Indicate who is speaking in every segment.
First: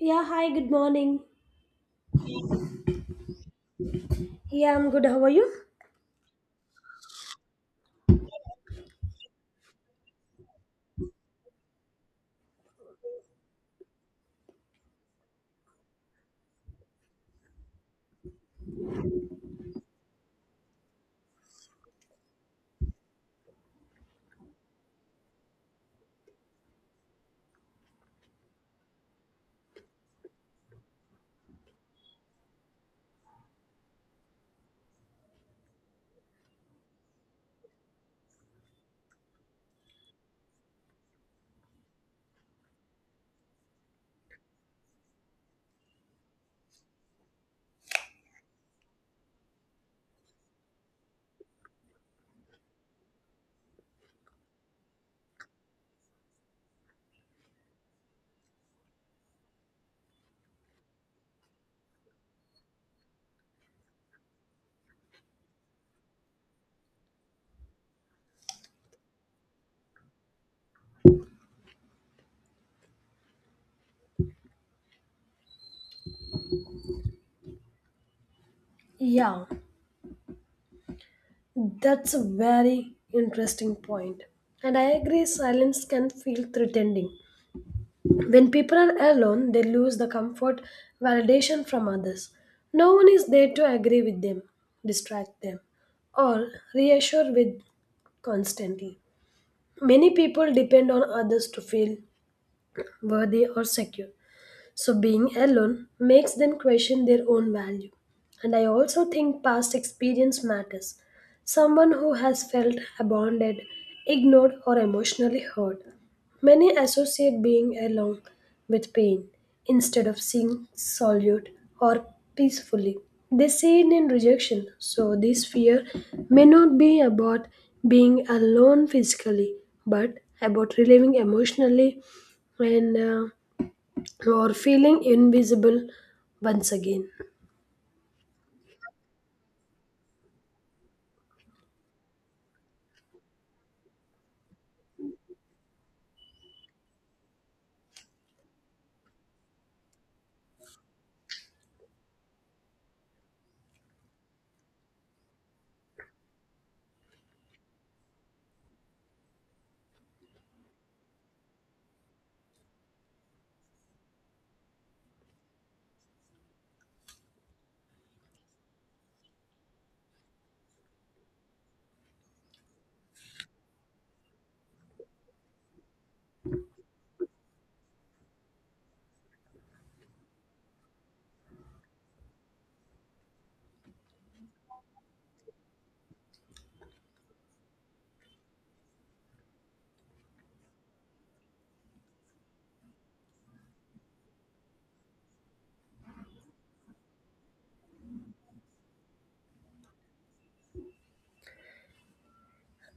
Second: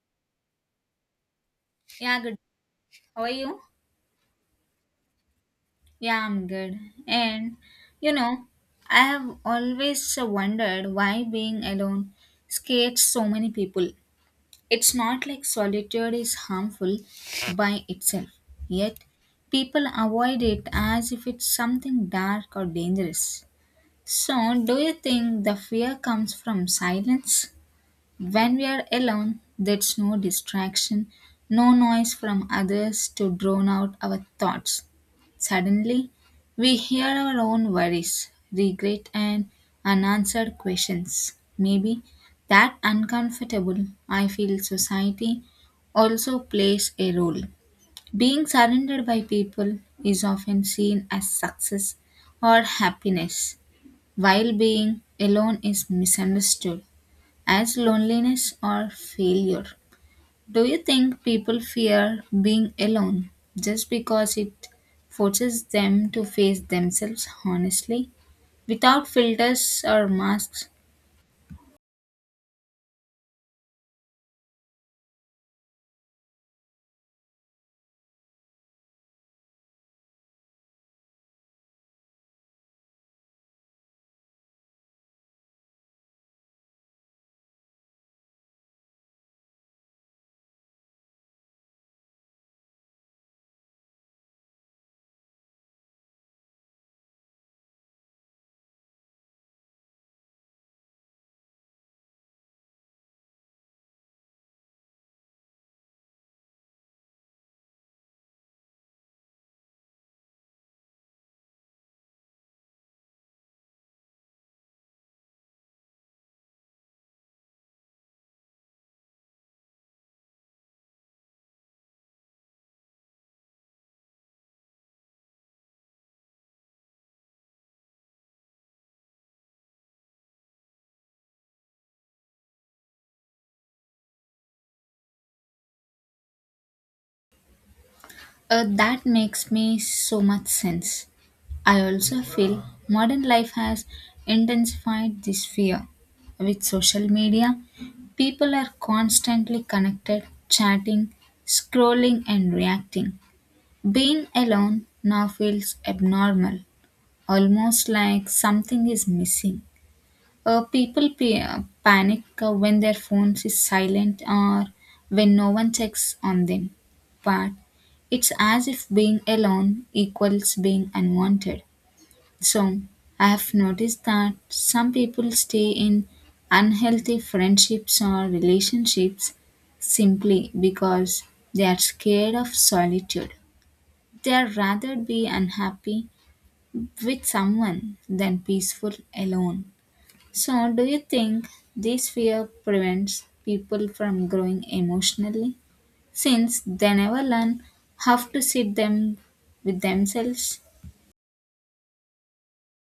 Speaker 1: Yeah, hi, good morning.
Speaker 2: Yeah, good. How are you?
Speaker 1: Yeah, I'm good. How are you?
Speaker 2: Yeah, I'm good. And you know, I have always wondered why being alone scares so many people. It's not like solitude is harmful by itself, yet, people avoid it as if it's something dark or dangerous. So, do you think the fear comes from silence? When we are alone, there's no distraction, no noise from others to drown out our thoughts. Suddenly, we hear our own worries, regret, and unanswered questions. Maybe that uncomfortable, I feel society also plays a role. Being surrounded by people is often seen as success or happiness, while being alone is misunderstood as loneliness or failure. Do you think people fear being alone just because it forces them to face themselves honestly without filters or masks?
Speaker 1: Yeah, that's a very interesting point. And I agree, silence can feel threatening. When people are alone, they lose the comfort, validation from others. No one is there to agree with them, distract them, or reassure with constantly. Many people depend on others to feel worthy or secure. So being alone makes them question their own value. And I also think past experience matters. Someone who has felt abandoned, ignored, or emotionally hurt. Many associate being alone with pain instead of seeing solitude or peacefully. They see it in rejection, so this fear may not be about being alone physically, but about reliving emotionally and or feeling invisible once again.
Speaker 2: That makes me so much sense. I also feel modern life has intensified this fear. With social media, people are constantly connected, chatting, scrolling, and reacting. Being alone now feels abnormal, almost like something is missing. People panic when their phones is silent or when no one checks on them. But it's as if being alone equals being unwanted. So I have noticed that some people stay in unhealthy friendships or relationships simply because they are scared of solitude. They'd rather be unhappy with someone than peaceful alone. So, do you think this fear prevents people from growing emotionally since they never learn how to sit them with themselves?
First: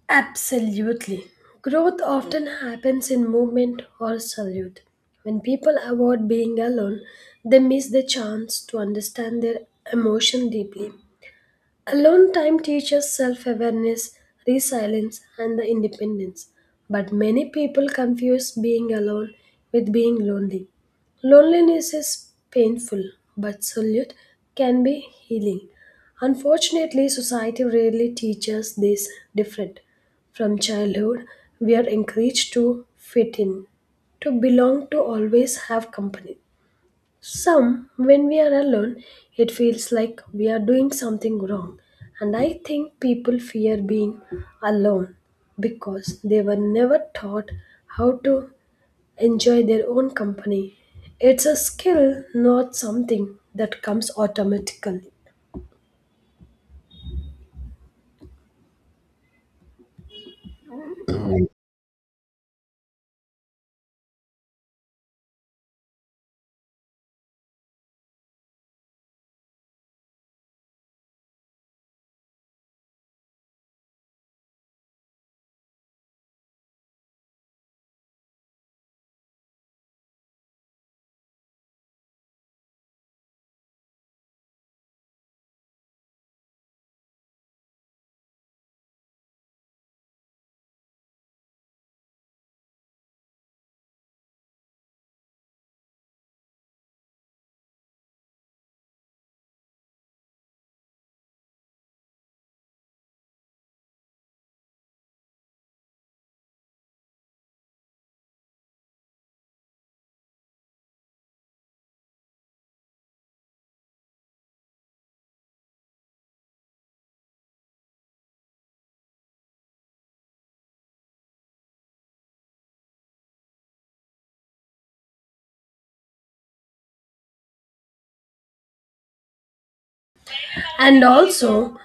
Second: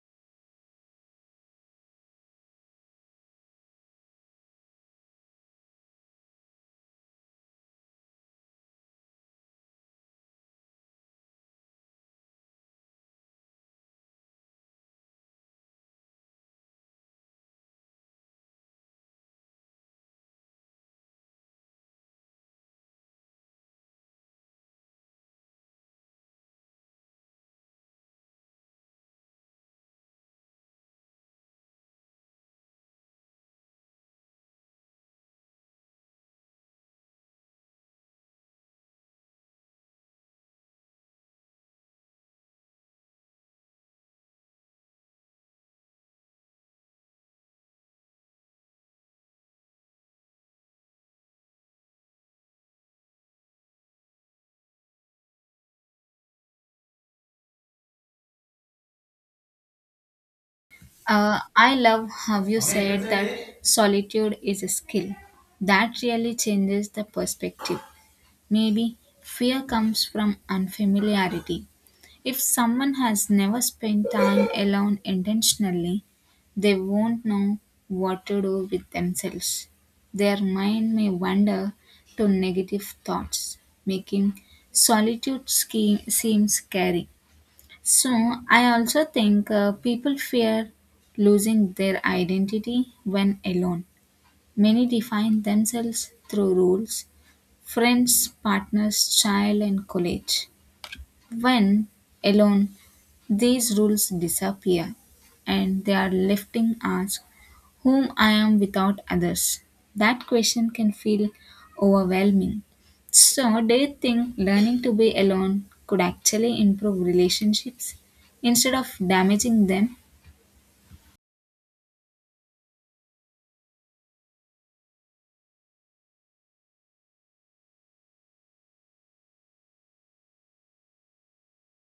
Speaker 1: Absolutely. Growth often happens in movement or solitude. When people avoid being alone, they miss the chance to understand their emotion deeply. Alone time teaches self awareness, resilience, and the independence. But many people confuse being alone with being lonely. Loneliness is painful, but solitude can be healing. Unfortunately, society rarely teaches this different. From childhood, we are encouraged to fit in, to belong, to always have company. Some, when we are alone, it feels like we are doing something wrong. And I think people fear being alone because they were never taught how to enjoy their own company. It's a skill, not something that comes automatically.
Speaker 2: I love how you said that solitude is a skill. That really changes the perspective. Maybe fear comes from unfamiliarity. If someone has never spent time alone intentionally, they won't know what to do with themselves. Their mind may wander to negative thoughts, making solitude seem scary. So, I also think people fear losing their identity when alone. Many define themselves through rules, friends, partners, child, and college. When alone, these rules disappear and they are left in ask whom I am without others. That question can feel overwhelming. So, do you think learning to be alone could actually improve relationships instead of damaging them?
Speaker 1: And also,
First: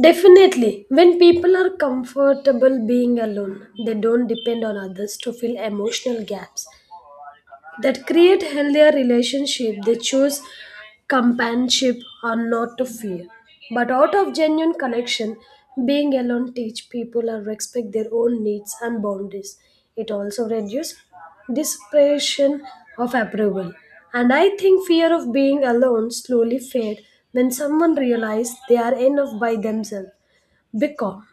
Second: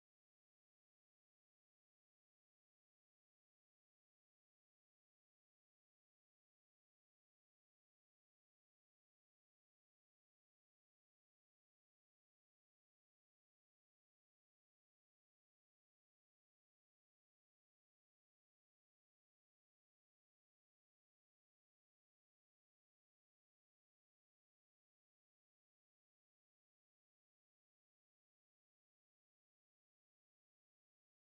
Speaker 1: definitely, when people are comfortable being alone, they don't depend on others to fill emotional gaps. That create healthier relationship they choose companionship or not to fear but out of genuine connection being alone teach people to respect their own needs and boundaries. It also reduces desperation of approval. And I think fear of being alone slowly fade when someone realizes they are enough by themselves, because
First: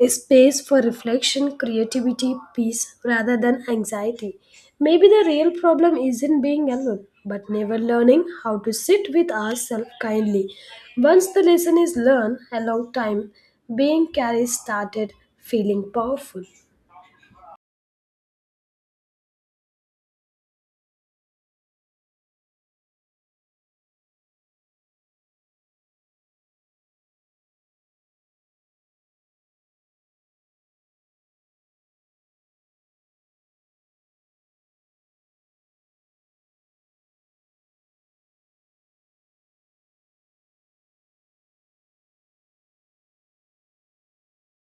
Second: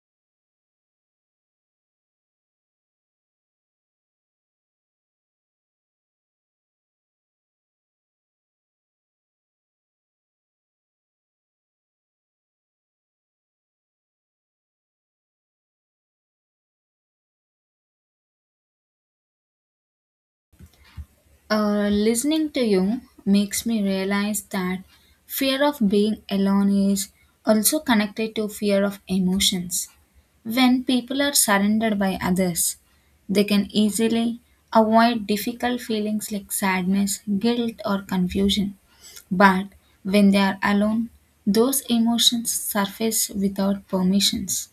Speaker 1: a space for reflection, creativity, peace rather than anxiety. Maybe the real problem isn't being alone, but never learning how to sit with ourselves kindly. Once the lesson is learned, a long time being carried started feeling powerful.
Speaker 2: Listening to you makes me realize that fear of being alone is also connected to fear of emotions. When people are surrounded by others, they can easily avoid difficult feelings like sadness, guilt, or confusion. But when they are alone, those emotions surface without permissions.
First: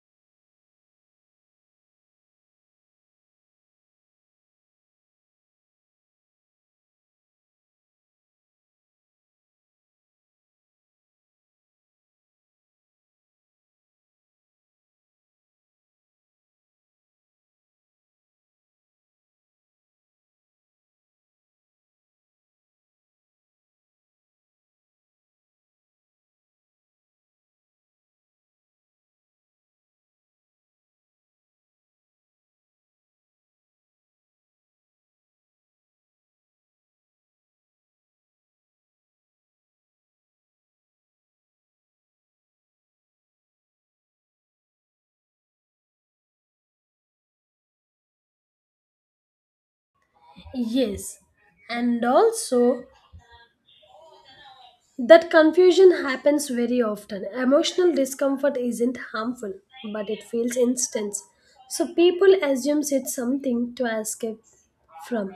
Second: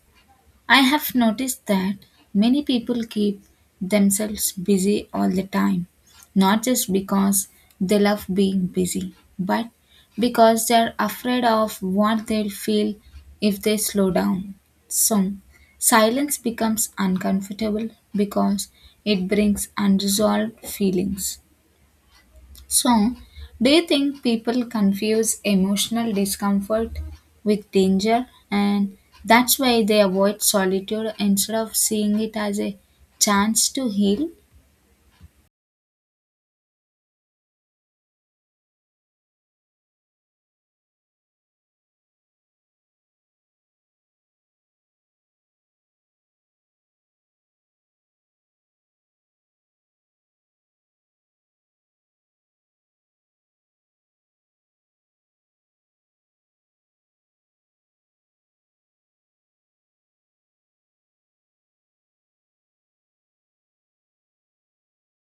Speaker 2: I have noticed that many people keep themselves busy all the time, not just because they love being busy, but because they are afraid of what they'll feel if they slow down. So, silence becomes uncomfortable because it brings unresolved feelings. So, do you think people confuse emotional discomfort with danger and that's why they avoid solitude instead of seeing it as a chance to heal?
Speaker 1: Yes, and also, that confusion happens very often. Emotional discomfort isn't harmful, but it feels instant. So people assume it's something to escape from.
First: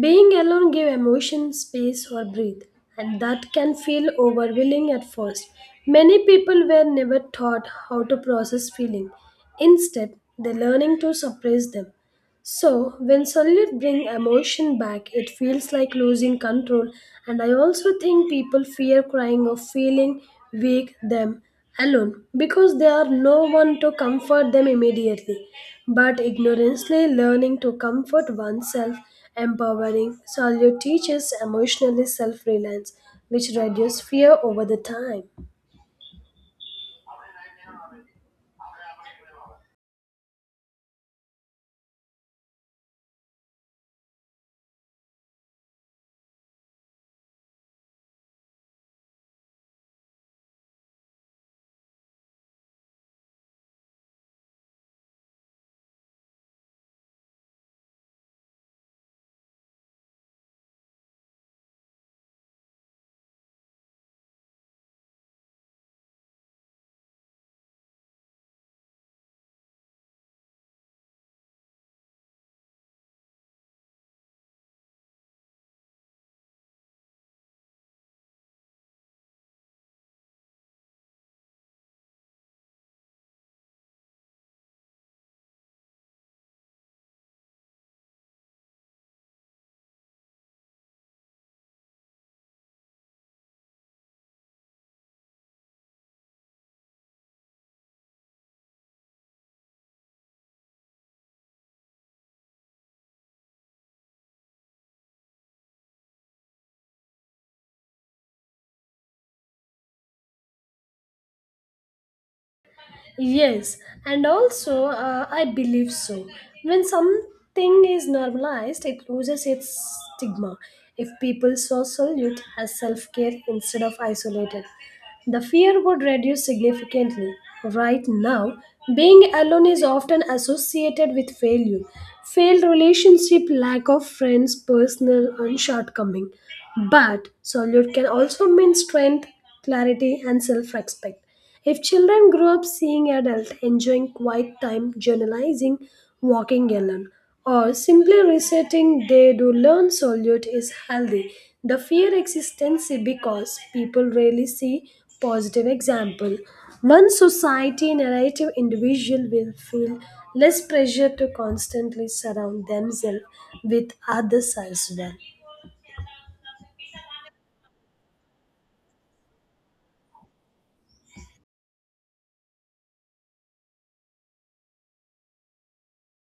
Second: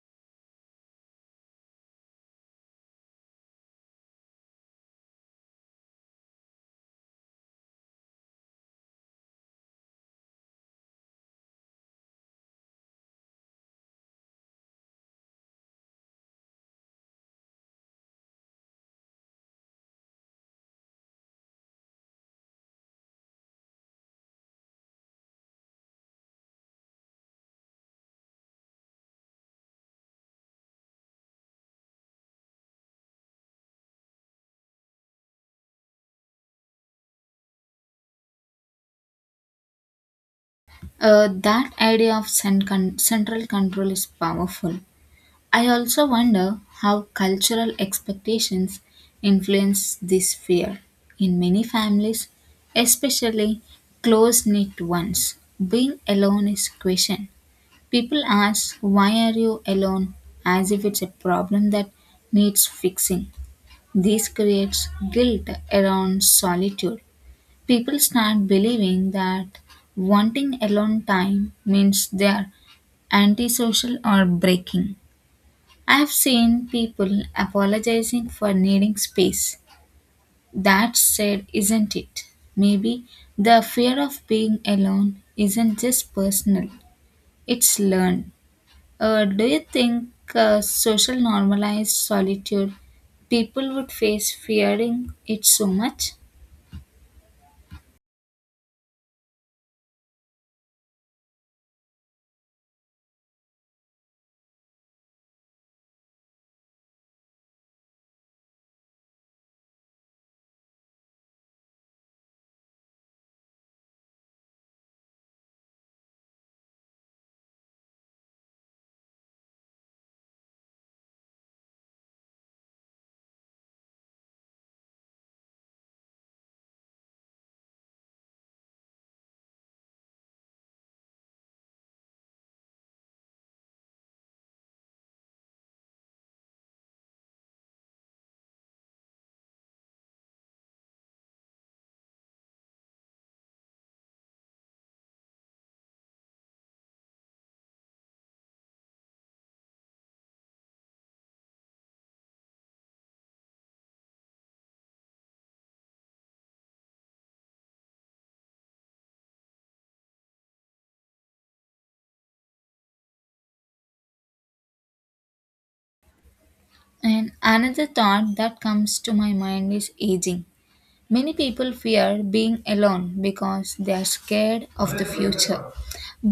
Speaker 1: Being alone gives emotion space or breathe, and that can feel overwhelming at first. Many people were never taught how to process feeling. Instead, they're learning to suppress them. So, when sunlight brings emotion back, it feels like losing control. And I also think people fear crying or feeling weak them alone because there are no one to comfort them immediately. But ignorantly learning to comfort oneself, empowering solitude teaches emotionally self-reliance, which reduces fear over the time.
Speaker 2: That idea of central control is powerful. I also wonder how cultural expectations influence this fear. In many families, especially close knit ones, being alone is questioned. People ask, "Why are you alone?" as if it's a problem that needs fixing. This creates guilt around solitude. People start believing that wanting alone time means they are antisocial or breaking. I have seen people apologizing for needing space. That said, isn't it? Maybe the fear of being alone isn't just personal, it's learned. Do you think social normalized solitude people would face fearing it so much?
Speaker 1: Yes, and also I believe so. When something is normalized, it loses its stigma. If people saw solute as self care instead of isolated, the fear would reduce significantly. Right now, being alone is often associated with failure, failed relationship, lack of friends, personal and shortcoming. But solute can also mean strength, clarity, and self respect. If children grow up seeing adults enjoying quiet time, journalizing, walking alone, or simply resetting, they do learn solitude is healthy. The fear existence because people rarely see positive example. One society narrative individual will feel less pressure to constantly surround themselves with others as well.
Speaker 2: And another thought that comes to my mind is aging. Many people fear being alone because they are scared of the future.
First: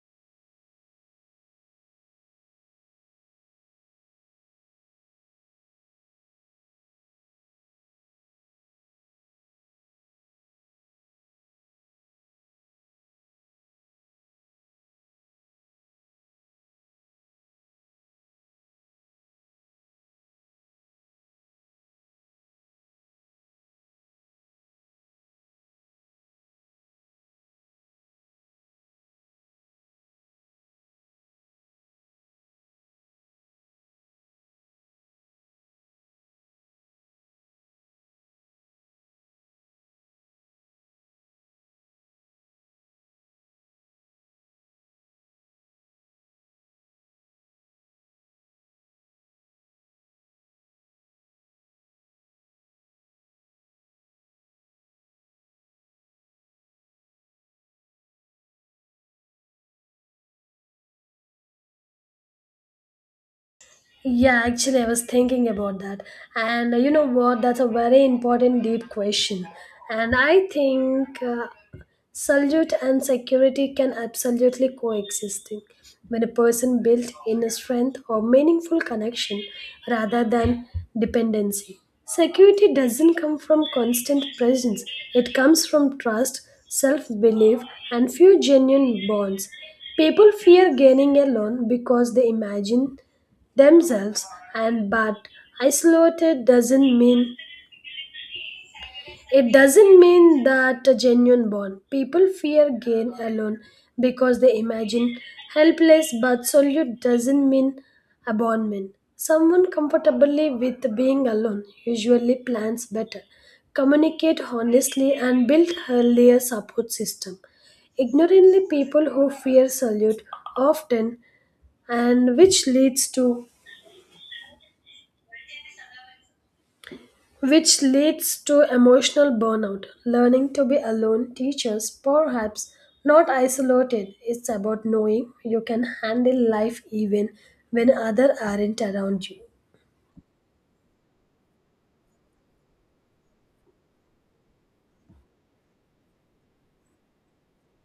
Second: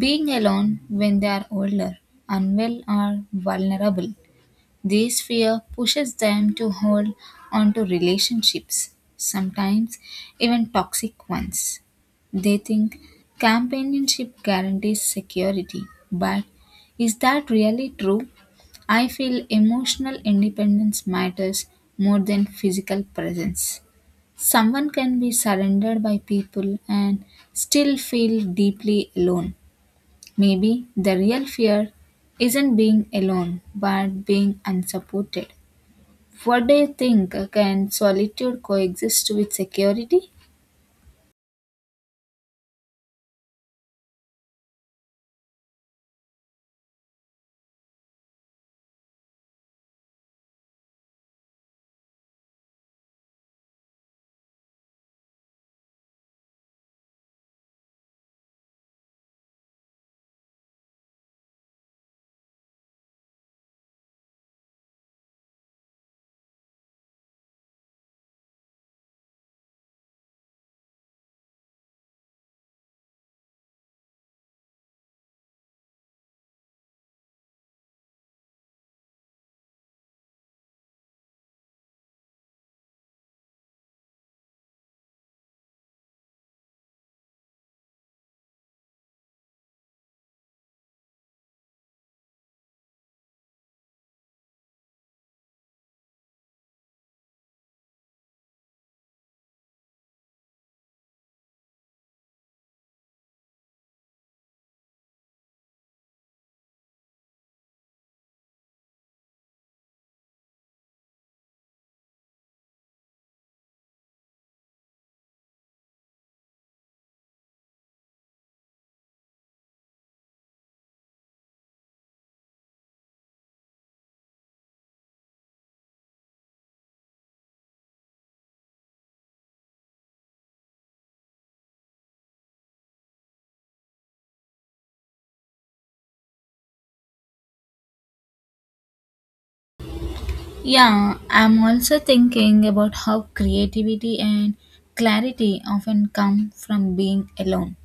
Speaker 2: Being alone when they are older, unwell, or vulnerable. This fear pushes them to hold onto relationships, sometimes even toxic ones. They think companionship guarantees security, but is that really true? I feel emotional independence matters more than physical presence. Someone can be surrendered by people and still feel deeply alone. Maybe the real fear isn't being alone, but being unsupported. What do you think? Can solitude coexist with security?
Speaker 1: Yeah, actually, I was thinking about that. And you know what? That's a very important, deep question. And I think salute and security can absolutely coexist when a person builds inner strength or meaningful connection rather than dependency. Security doesn't come from constant presence, it comes from trust, self belief, and few genuine bonds. People fear gaining alone because they imagine themselves and but isolated doesn't mean that a genuine bond. People fear gain alone because they imagine helpless, but solitude doesn't mean abandonment. Someone comfortably with being alone usually plans better, communicate honestly, and build healthier support system. Ignorantly, people who fear solitude often, and which leads to emotional burnout. Learning to be alone teaches, perhaps not isolated. It's about knowing you can handle life even when others aren't around you.
Speaker 2: Yeah, I'm also thinking about how creativity and clarity often come from being alone.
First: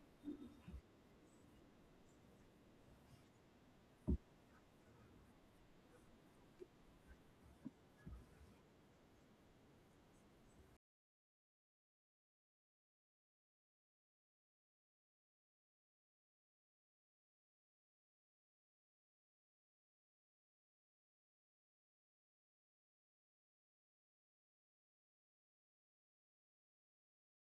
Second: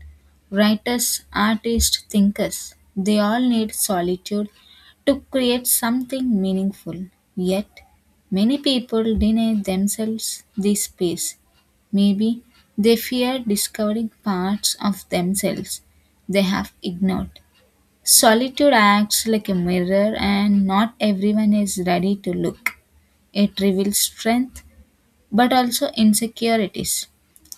Speaker 2: Writers, artists, thinkers, they all need solitude to create something meaningful. Yet, many people deny themselves this space. Maybe they fear discovering parts of themselves they have ignored. Solitude acts like a mirror, and not everyone is ready to look. It reveals strength, but also insecurities.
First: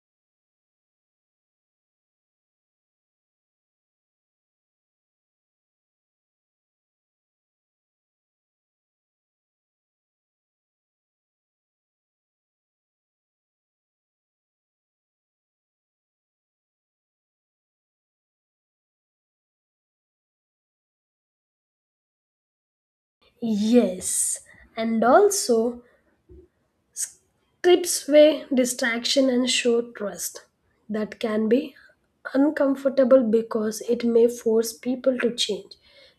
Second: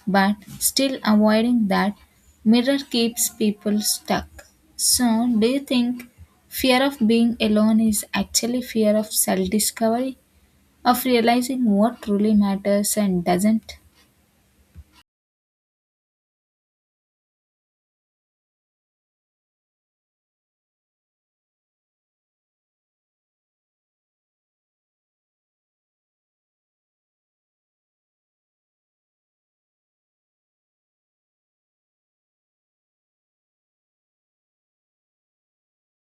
Speaker 2: But still, avoiding that mirror keeps people stuck. So, do you think fear of being alone is actually fear of self discovery, of realizing what truly matters and doesn't?
Speaker 1: Yes, and also trips away distraction and show trust. That can be uncomfortable because it may force people to change.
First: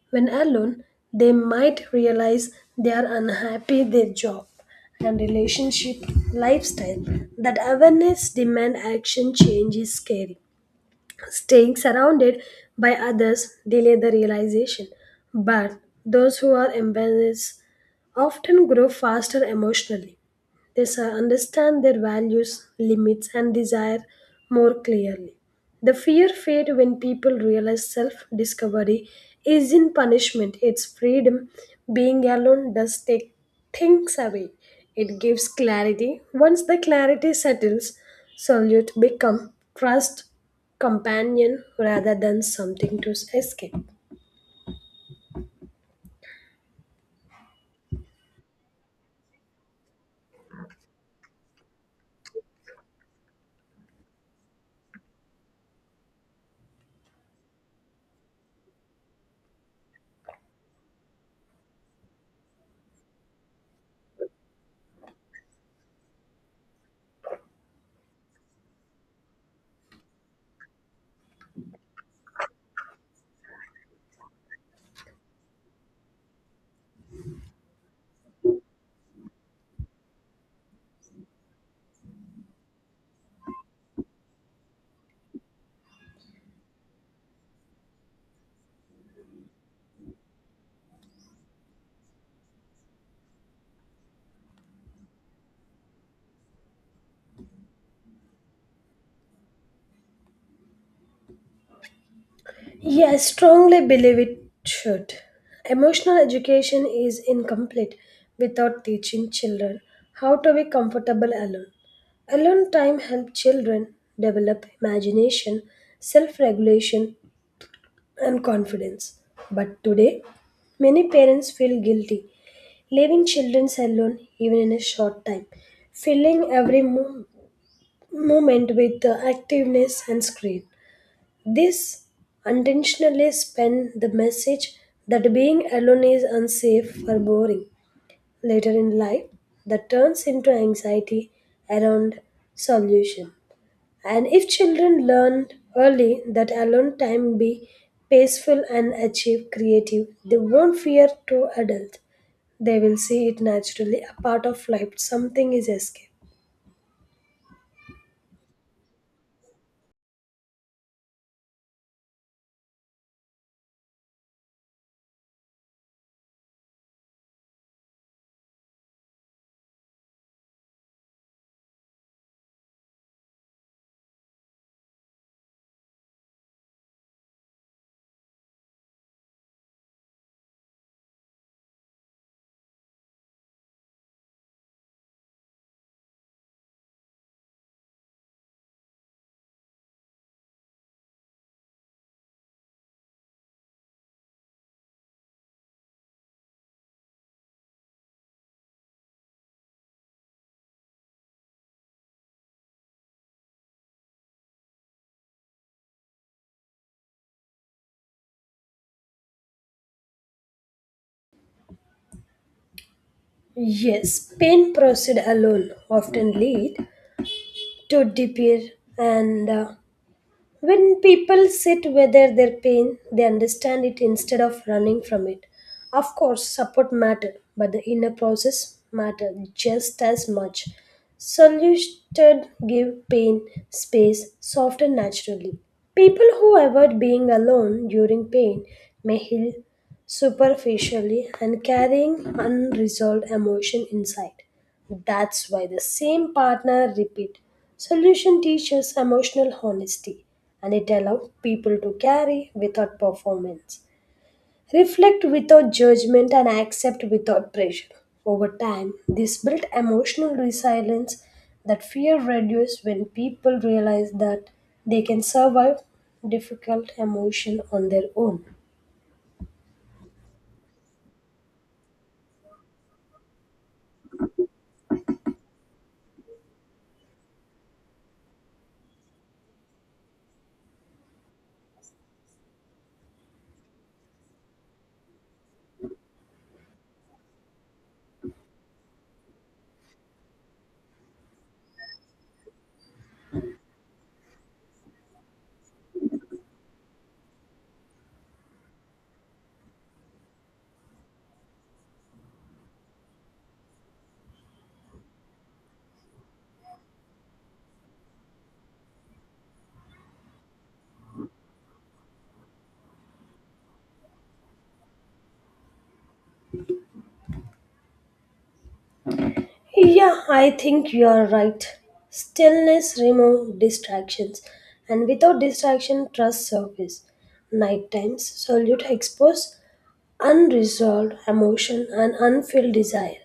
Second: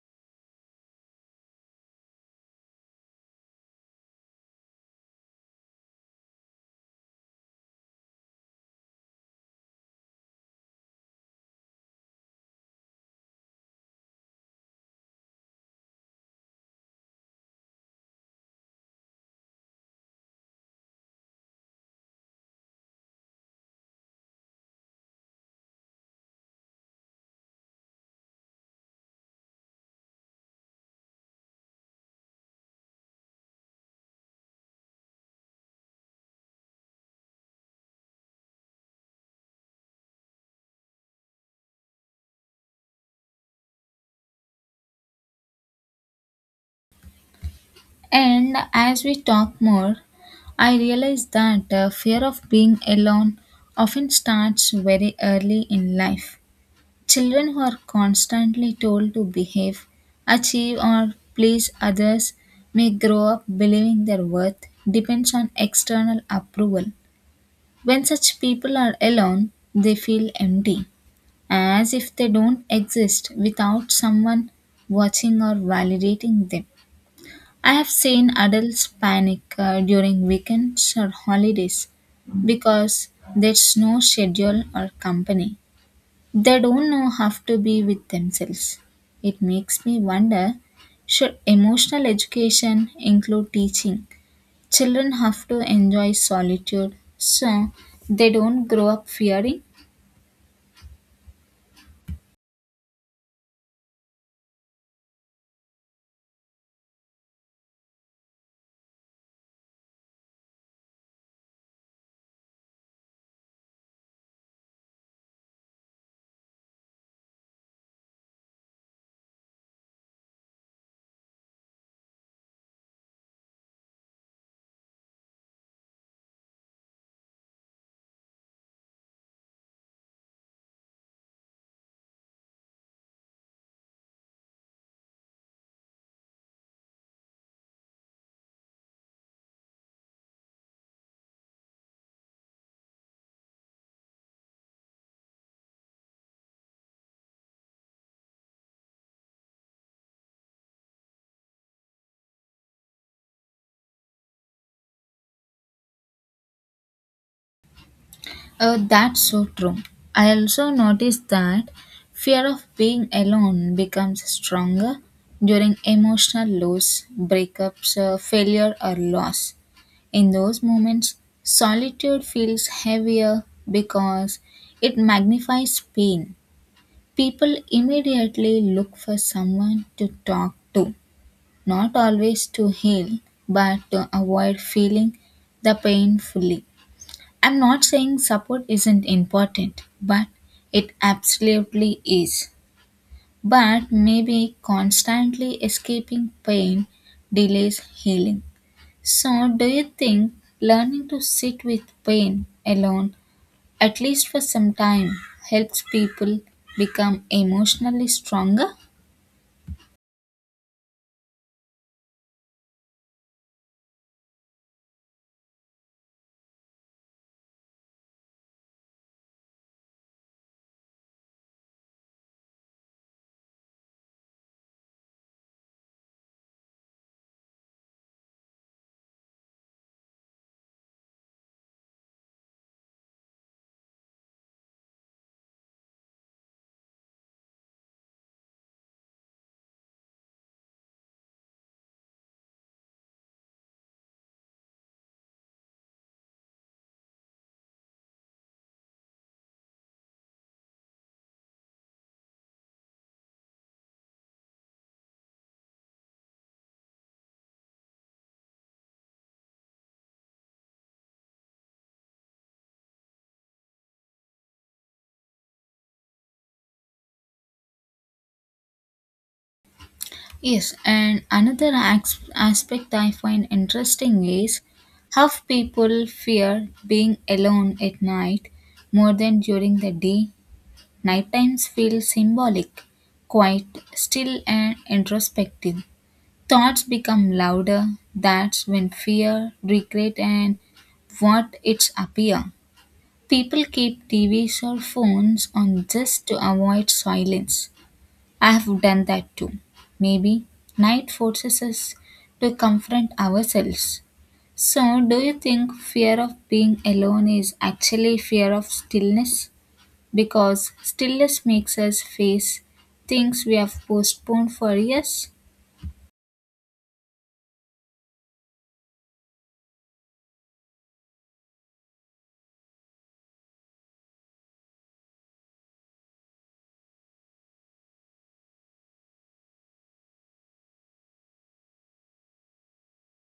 Speaker 1: When alone, they might realize they are unhappy their job and relationship lifestyle. That awareness demand action change is scary. Staying surrounded by others delay the realization, but those who are embarrassed often grow faster emotionally. Understand their values, limits, and desire more clearly. The fear fades when people realize self discovery is in punishment, it's freedom. Being alone does take things away. It gives clarity. Once the clarity settles, solitude become trust companion rather than something to escape.
Speaker 2: And as we talk more, I realize that the fear of being alone often starts very early in life. Children who are constantly told to behave, achieve, or please others may grow up believing their worth depends on external approval. When such people are alone, they feel empty, as if they don't exist without someone watching or validating them. I have seen adults panic during weekends or holidays because there's no schedule or company. They don't know how to be with themselves. It makes me wonder should emotional education include teaching? Children have to enjoy solitude so they don't grow up fearing.
Speaker 1: Yeah, I strongly believe it should. Emotional education is incomplete without teaching children how to be comfortable alone. Alone time helps children develop imagination, self regulation, and confidence. But today, many parents feel guilty leaving children alone even in a short time, filling every moment with the activeness and screen. This unintentionally spend the message that being alone is unsafe or boring. Later in life, that turns into anxiety around solution. And if children learn early that alone time be peaceful and achieve creative, they won't fear to adult. They will see it naturally a part of life. Something is escape.
Speaker 2: That's so true. I also noticed that fear of being alone becomes stronger during emotional loss, breakups, failure, or loss. In those moments, solitude feels heavier because it magnifies pain. People immediately look for someone to talk to, not always to heal, but to avoid feeling the pain fully. I'm not saying support isn't important, but it absolutely is. But maybe constantly escaping pain delays healing. So, do you think learning to sit with pain alone, at least for some time, helps people become emotionally stronger?
Speaker 1: Yes, pain proceed alone often lead to despair, and when people sit whether their pain, they understand it instead of running from it. Of course, support matter, but the inner process matter just as much. Solution give pain space, soft and naturally. People who avoid being alone during pain may heal superficially and carrying unresolved emotion inside. That's why the same partner repeat solution teaches emotional honesty and it allows people to carry without performance, reflect without judgment, and accept without pressure. Over time, this built emotional resilience that fear reduces when people realize that they can survive difficult emotion on their own.
Speaker 2: Yes, and another as aspect I find interesting is how people fear being alone at night more than during the day. Night times feel symbolic, quiet, still, and introspective. Thoughts become louder. That's when fear, regret, and what it's appear. People keep TVs or phones on just to avoid silence. I have done that too. Maybe night forces us to confront ourselves. So, do you think fear of being alone is actually fear of stillness? Because stillness makes us face things we have postponed for years.
Speaker 1: Yeah, I think you are right. Stillness remove distractions, and without distraction, trust surface. Night times, solitude expose unresolved emotion and unfilled desire.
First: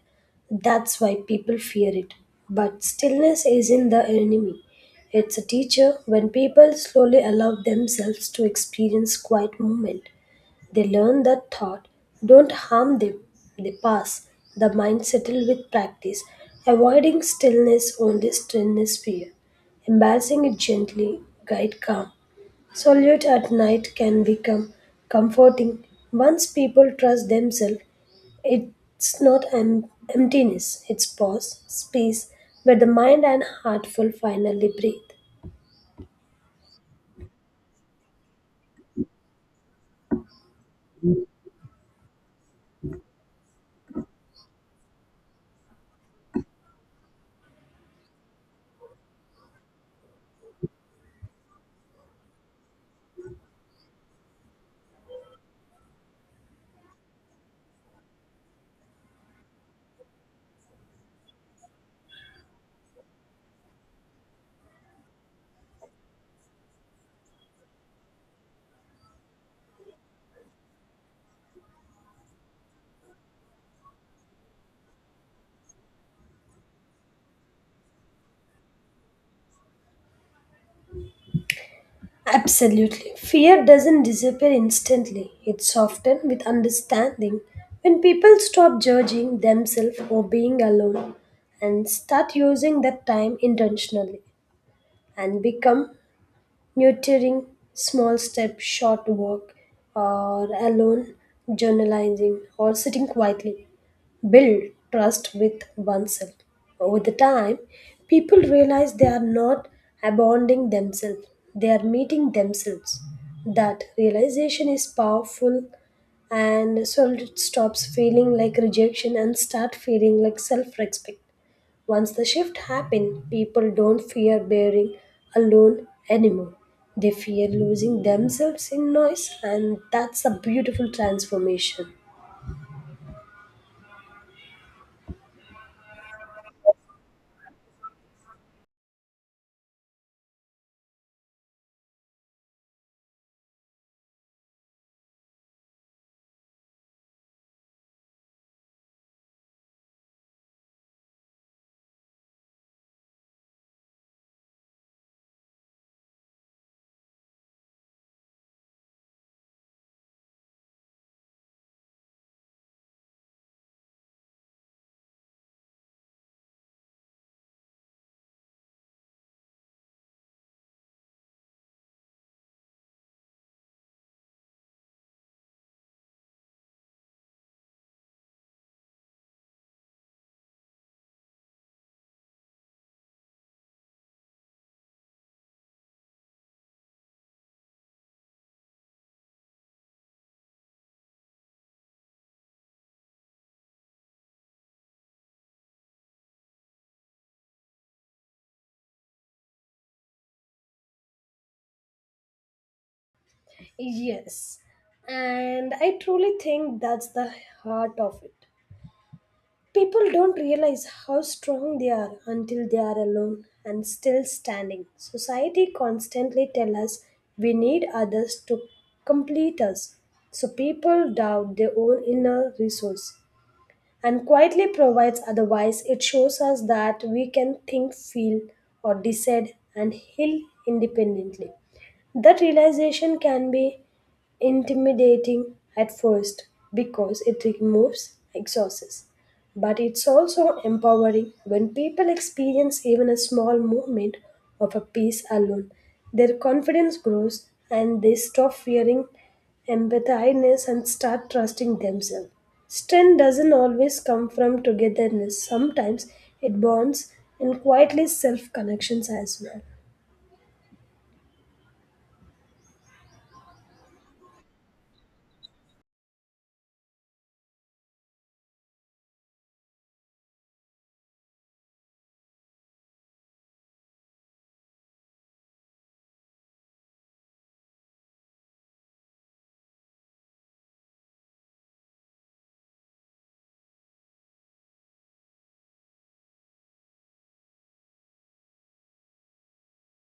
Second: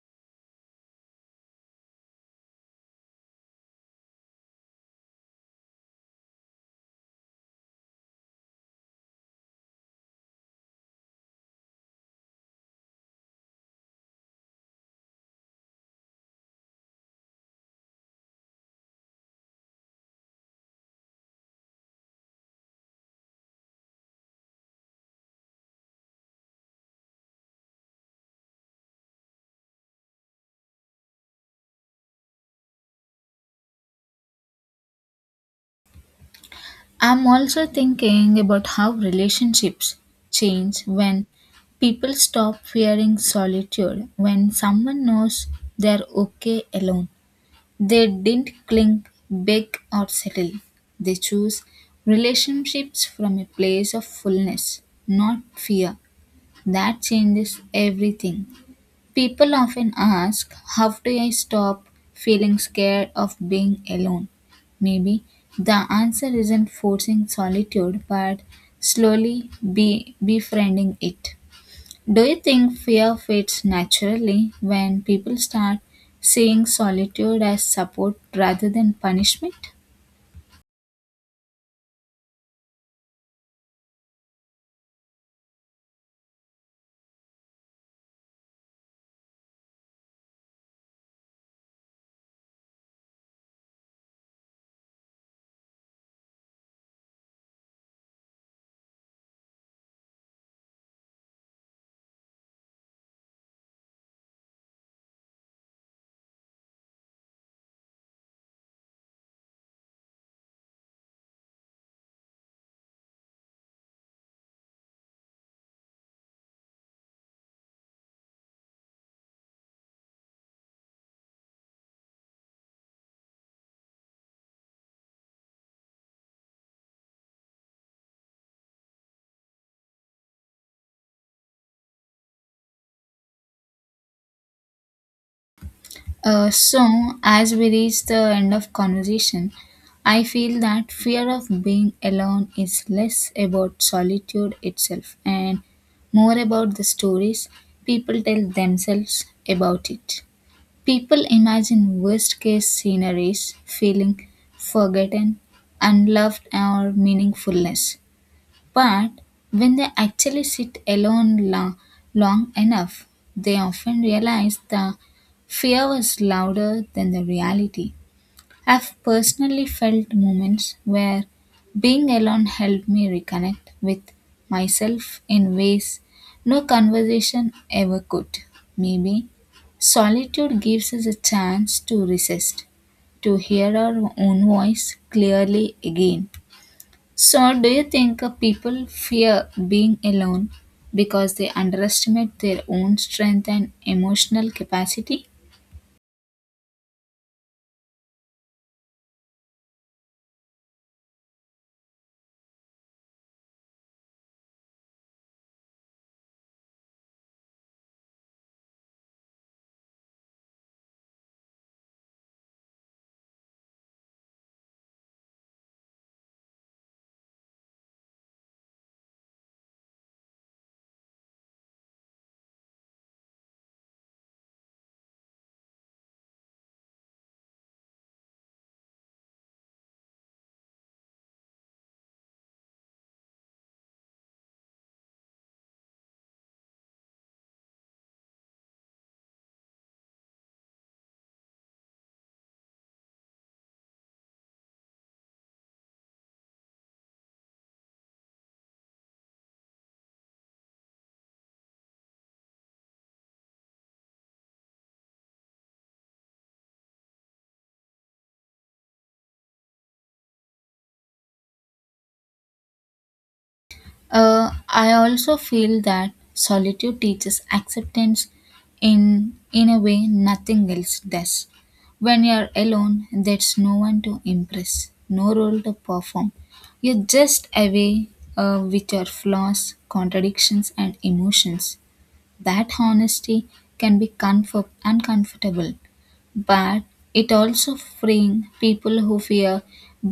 Speaker 1: That's why people fear it. But stillness isn't the enemy. It's a teacher when people slowly allow themselves to experience quiet moment. They learn that thought don't harm them, they pass. The mind settle with practice. Avoiding stillness only stillness fear. Embarrassing it gently, guide calm. Solitude at night can become comforting. Once people trust themselves, it's not em- emptiness, it's pause, space where the mind and heart will finally breathe.
Speaker 2: I'm also thinking about how relationships change when people stop fearing solitude, when someone knows they're okay alone. They didn't cling, beg, or settle. They chose relationships from a place of fullness, not fear. That changes everything. People often ask, "How do I stop feeling scared of being alone?" Maybe the answer isn't forcing solitude, but slowly be befriending it. Do you think fear fades naturally when people start seeing solitude as support rather than punishment?
Speaker 1: Absolutely. Fear doesn't disappear instantly, it's often with understanding. When people stop judging themselves or being alone and start using that time intentionally and become nurturing small step short walk or alone journalizing or sitting quietly build trust with oneself over the time people realize they are not abandoning themselves, they are meeting themselves. That realization is powerful, and so it stops feeling like rejection and start feeling like self-respect. Once the shift happened, people don't fear being alone anymore. They fear losing themselves in noise, and that's a beautiful transformation.
Speaker 2: So, as we reach the end of conversation, I feel that fear of being alone is less about solitude itself and more about the stories people tell themselves about it. People imagine worst case scenarios, feeling forgotten, unloved, or meaningless. But when they actually sit alone long enough, they often realize the fear was louder than the reality. I've personally felt moments where being alone helped me reconnect with myself in ways no conversation ever could. Maybe solitude gives us a chance to resist, to hear our own voice clearly again. So, do you think people fear being alone because they underestimate their own strength and emotional capacity?
Speaker 1: Yes, and I truly think that's the heart of it. People don't realize how strong they are until they are alone and still standing. Society constantly tells us we need others to complete us. So people doubt their own inner resource, and quietly provides otherwise it shows us that we can think feel or decide and heal independently. That realization can be intimidating at first because it removes excuses, but it's also empowering when people experience even a small movement of a piece alone. Their confidence grows and they stop fearing empathiness and start trusting themselves. Strength doesn't always come from togetherness, sometimes it bonds in quietly self connections as well.
Speaker 2: I also feel that solitude teaches acceptance in a way nothing else does. When you're alone, there's no one to impress, no role to perform. You're just away with your flaws, contradictions, and emotions. That honesty can be uncomfortable, but it also freeing people who fear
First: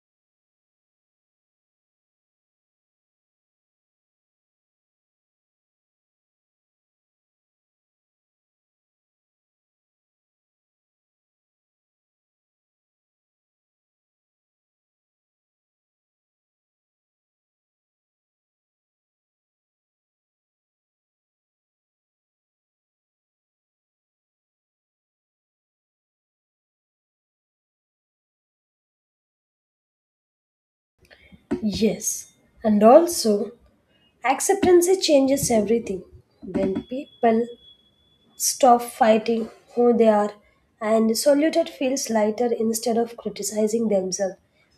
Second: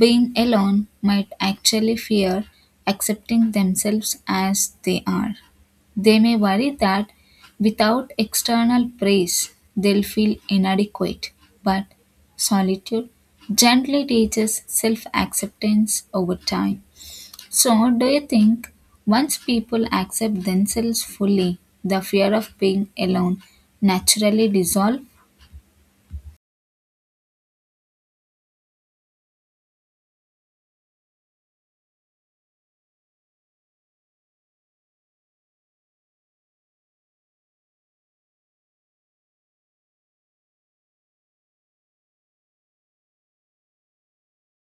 Speaker 2: being alone might actually fear accepting themselves as they are. They may worry that without external praise, they'll feel inadequate, but solitude gently teaches self acceptance over time. So, do you think once people accept themselves fully, the fear of being alone naturally dissolves?
Speaker 1: Yes, and also acceptance changes everything. When people stop fighting who they are, and saluted feels lighter instead of criticizing themselves.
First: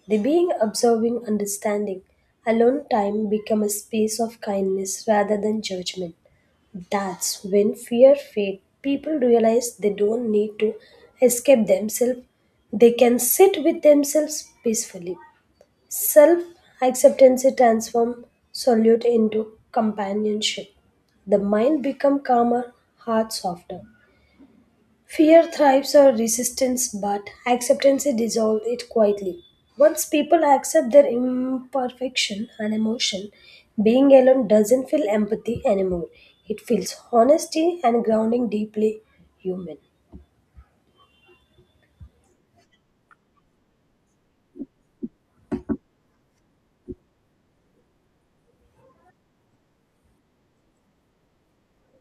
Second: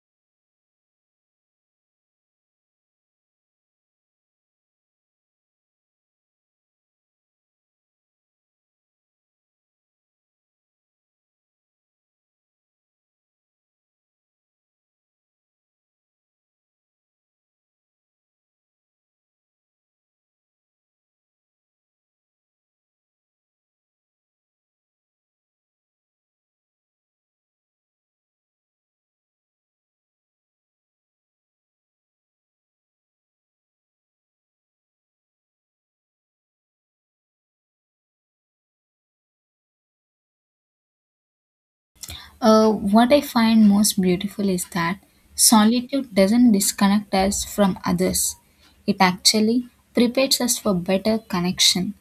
Speaker 1: The being observing understanding, alone time become a space of kindness rather than judgment. That's when fear fades. People realize they don't need to escape themselves. They can sit with themselves peacefully. Self acceptance transforms solitude into companionship. The mind become calmer, heart softer. Fear thrives on resistance, but acceptance dissolves it quietly. Once people accept their imperfection and emotion, being alone doesn't feel empathy anymore. It feels honesty and grounding deeply human.
Speaker 2: What I find most beautiful is that solitude doesn't disconnect us from others, it actually prepares us for better connection.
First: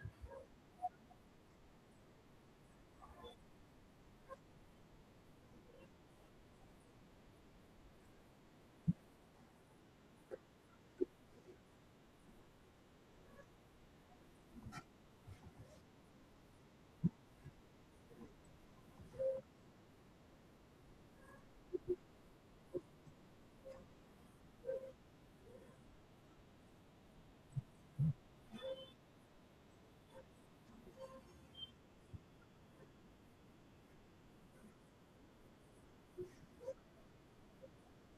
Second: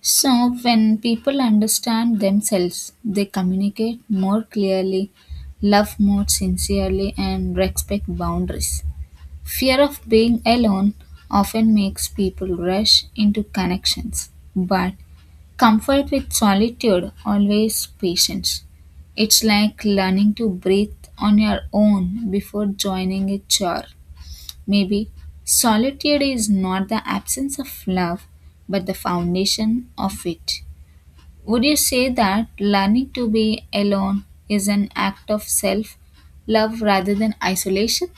Speaker 2: So, when people understand themselves, they communicate more clearly, love more sincerely, and respect boundaries. Fear of being alone often makes people rush into connections, but comfort with solitude always patience. It's like learning to breathe on your own before joining a chore. Maybe solitude is not the absence of love, but the foundation of it. Would you say that learning to be alone is an act of self love rather than isolation?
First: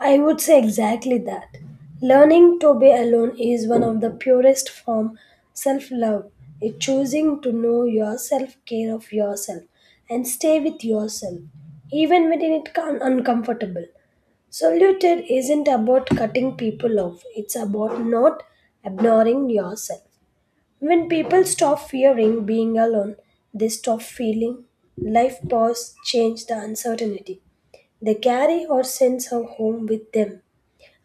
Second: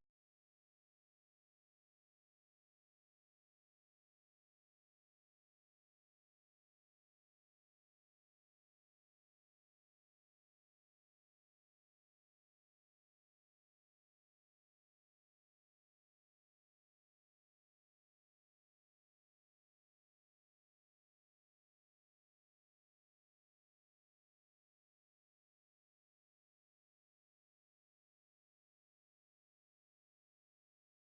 Speaker 1: I would say exactly that. Learning to be alone is one of the purest form self-love. It's choosing to know yourself, care of yourself, and stay with yourself, even when it is uncomfortable. Solitude isn't about cutting people off, it's about not ignoring yourself. When people stop fearing being alone, they stop feeling life pause, change the uncertainty. They carry our sense of home with them,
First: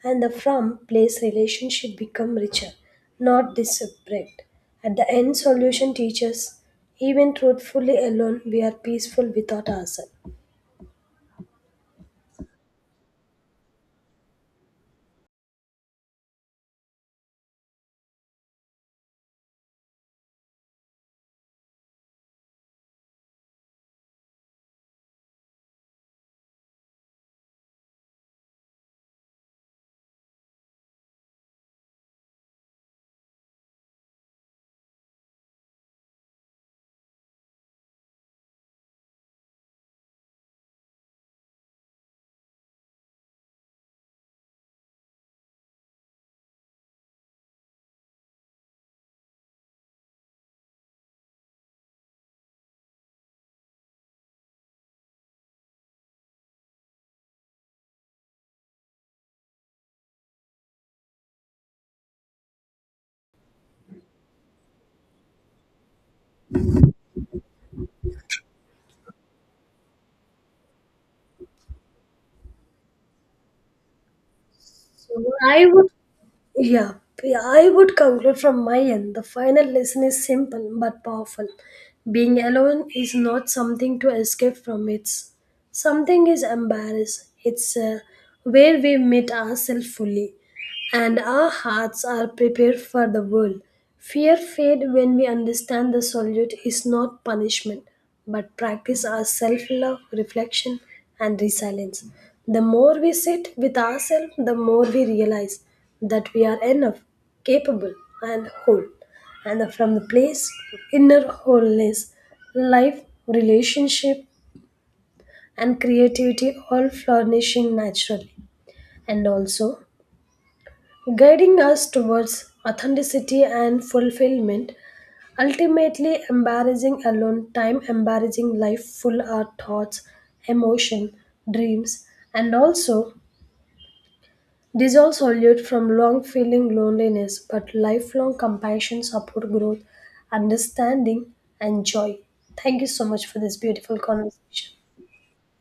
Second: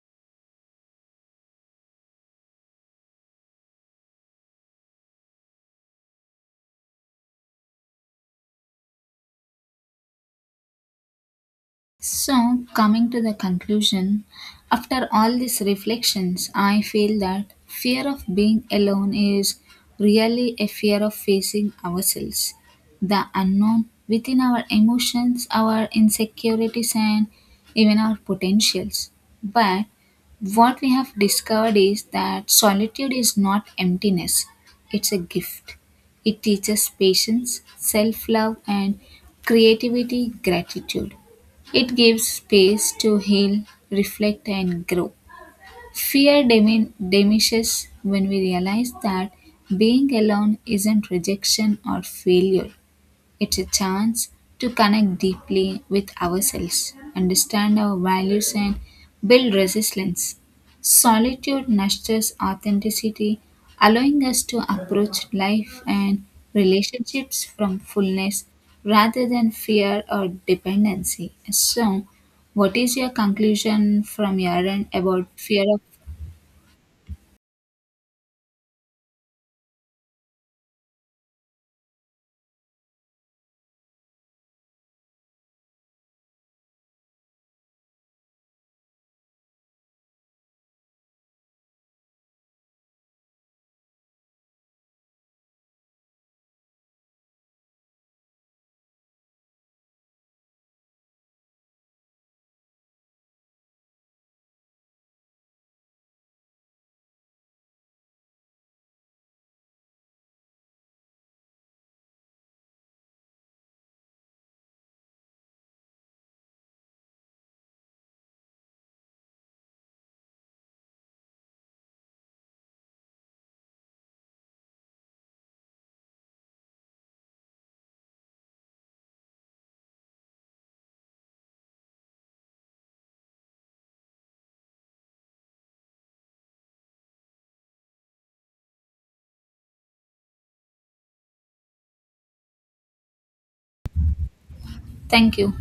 Speaker 1: and the from place relationship become richer, not disparate. At the end, solution teaches even truthfully alone, we are peaceful without ourselves.
Speaker 2: So, coming to the conclusion, after all these reflections, I feel that fear of being alone is really a fear of facing ourselves, the unknown within our emotions, our insecurities, and even our potentials. But what we have discovered is that solitude is not emptiness, it's a gift. It teaches patience, self love, and creativity, gratitude. It gives space to heal, reflect, and grow. Fear diminishes when we realize that being alone isn't rejection or failure, it's a chance to connect deeply with ourselves, understand our values, and build resilience. Solitude nurtures authenticity, allowing us to approach life and relationships from fullness rather than fear or dependency. So, what is your conclusion from your end
Speaker 1: So
Speaker 2: about fear
Speaker 1: I
Speaker 2: of?
Speaker 1: would Yeah, I would conclude from my end. The final lesson is simple but powerful. Being alone is not something to escape from. It's something is embarrassed. It's where we meet ourselves fully and our hearts are prepared for the world. Fear fades when we understand the solitude is not punishment, but practice our self love, reflection, and resilience. The more we sit with ourselves, the more we realize that we are enough, capable, and whole. And from the place of inner wholeness, life, relationship, and creativity all flourishing naturally. And also, guiding us towards authenticity and fulfillment, ultimately embarrassing alone time, embarrassing life full our thoughts, emotion, dreams, and also dissolve solute from long feeling loneliness, but lifelong compassion, support, growth, understanding, and joy. Thank you so much for this beautiful conversation.
Speaker 2: Thank you.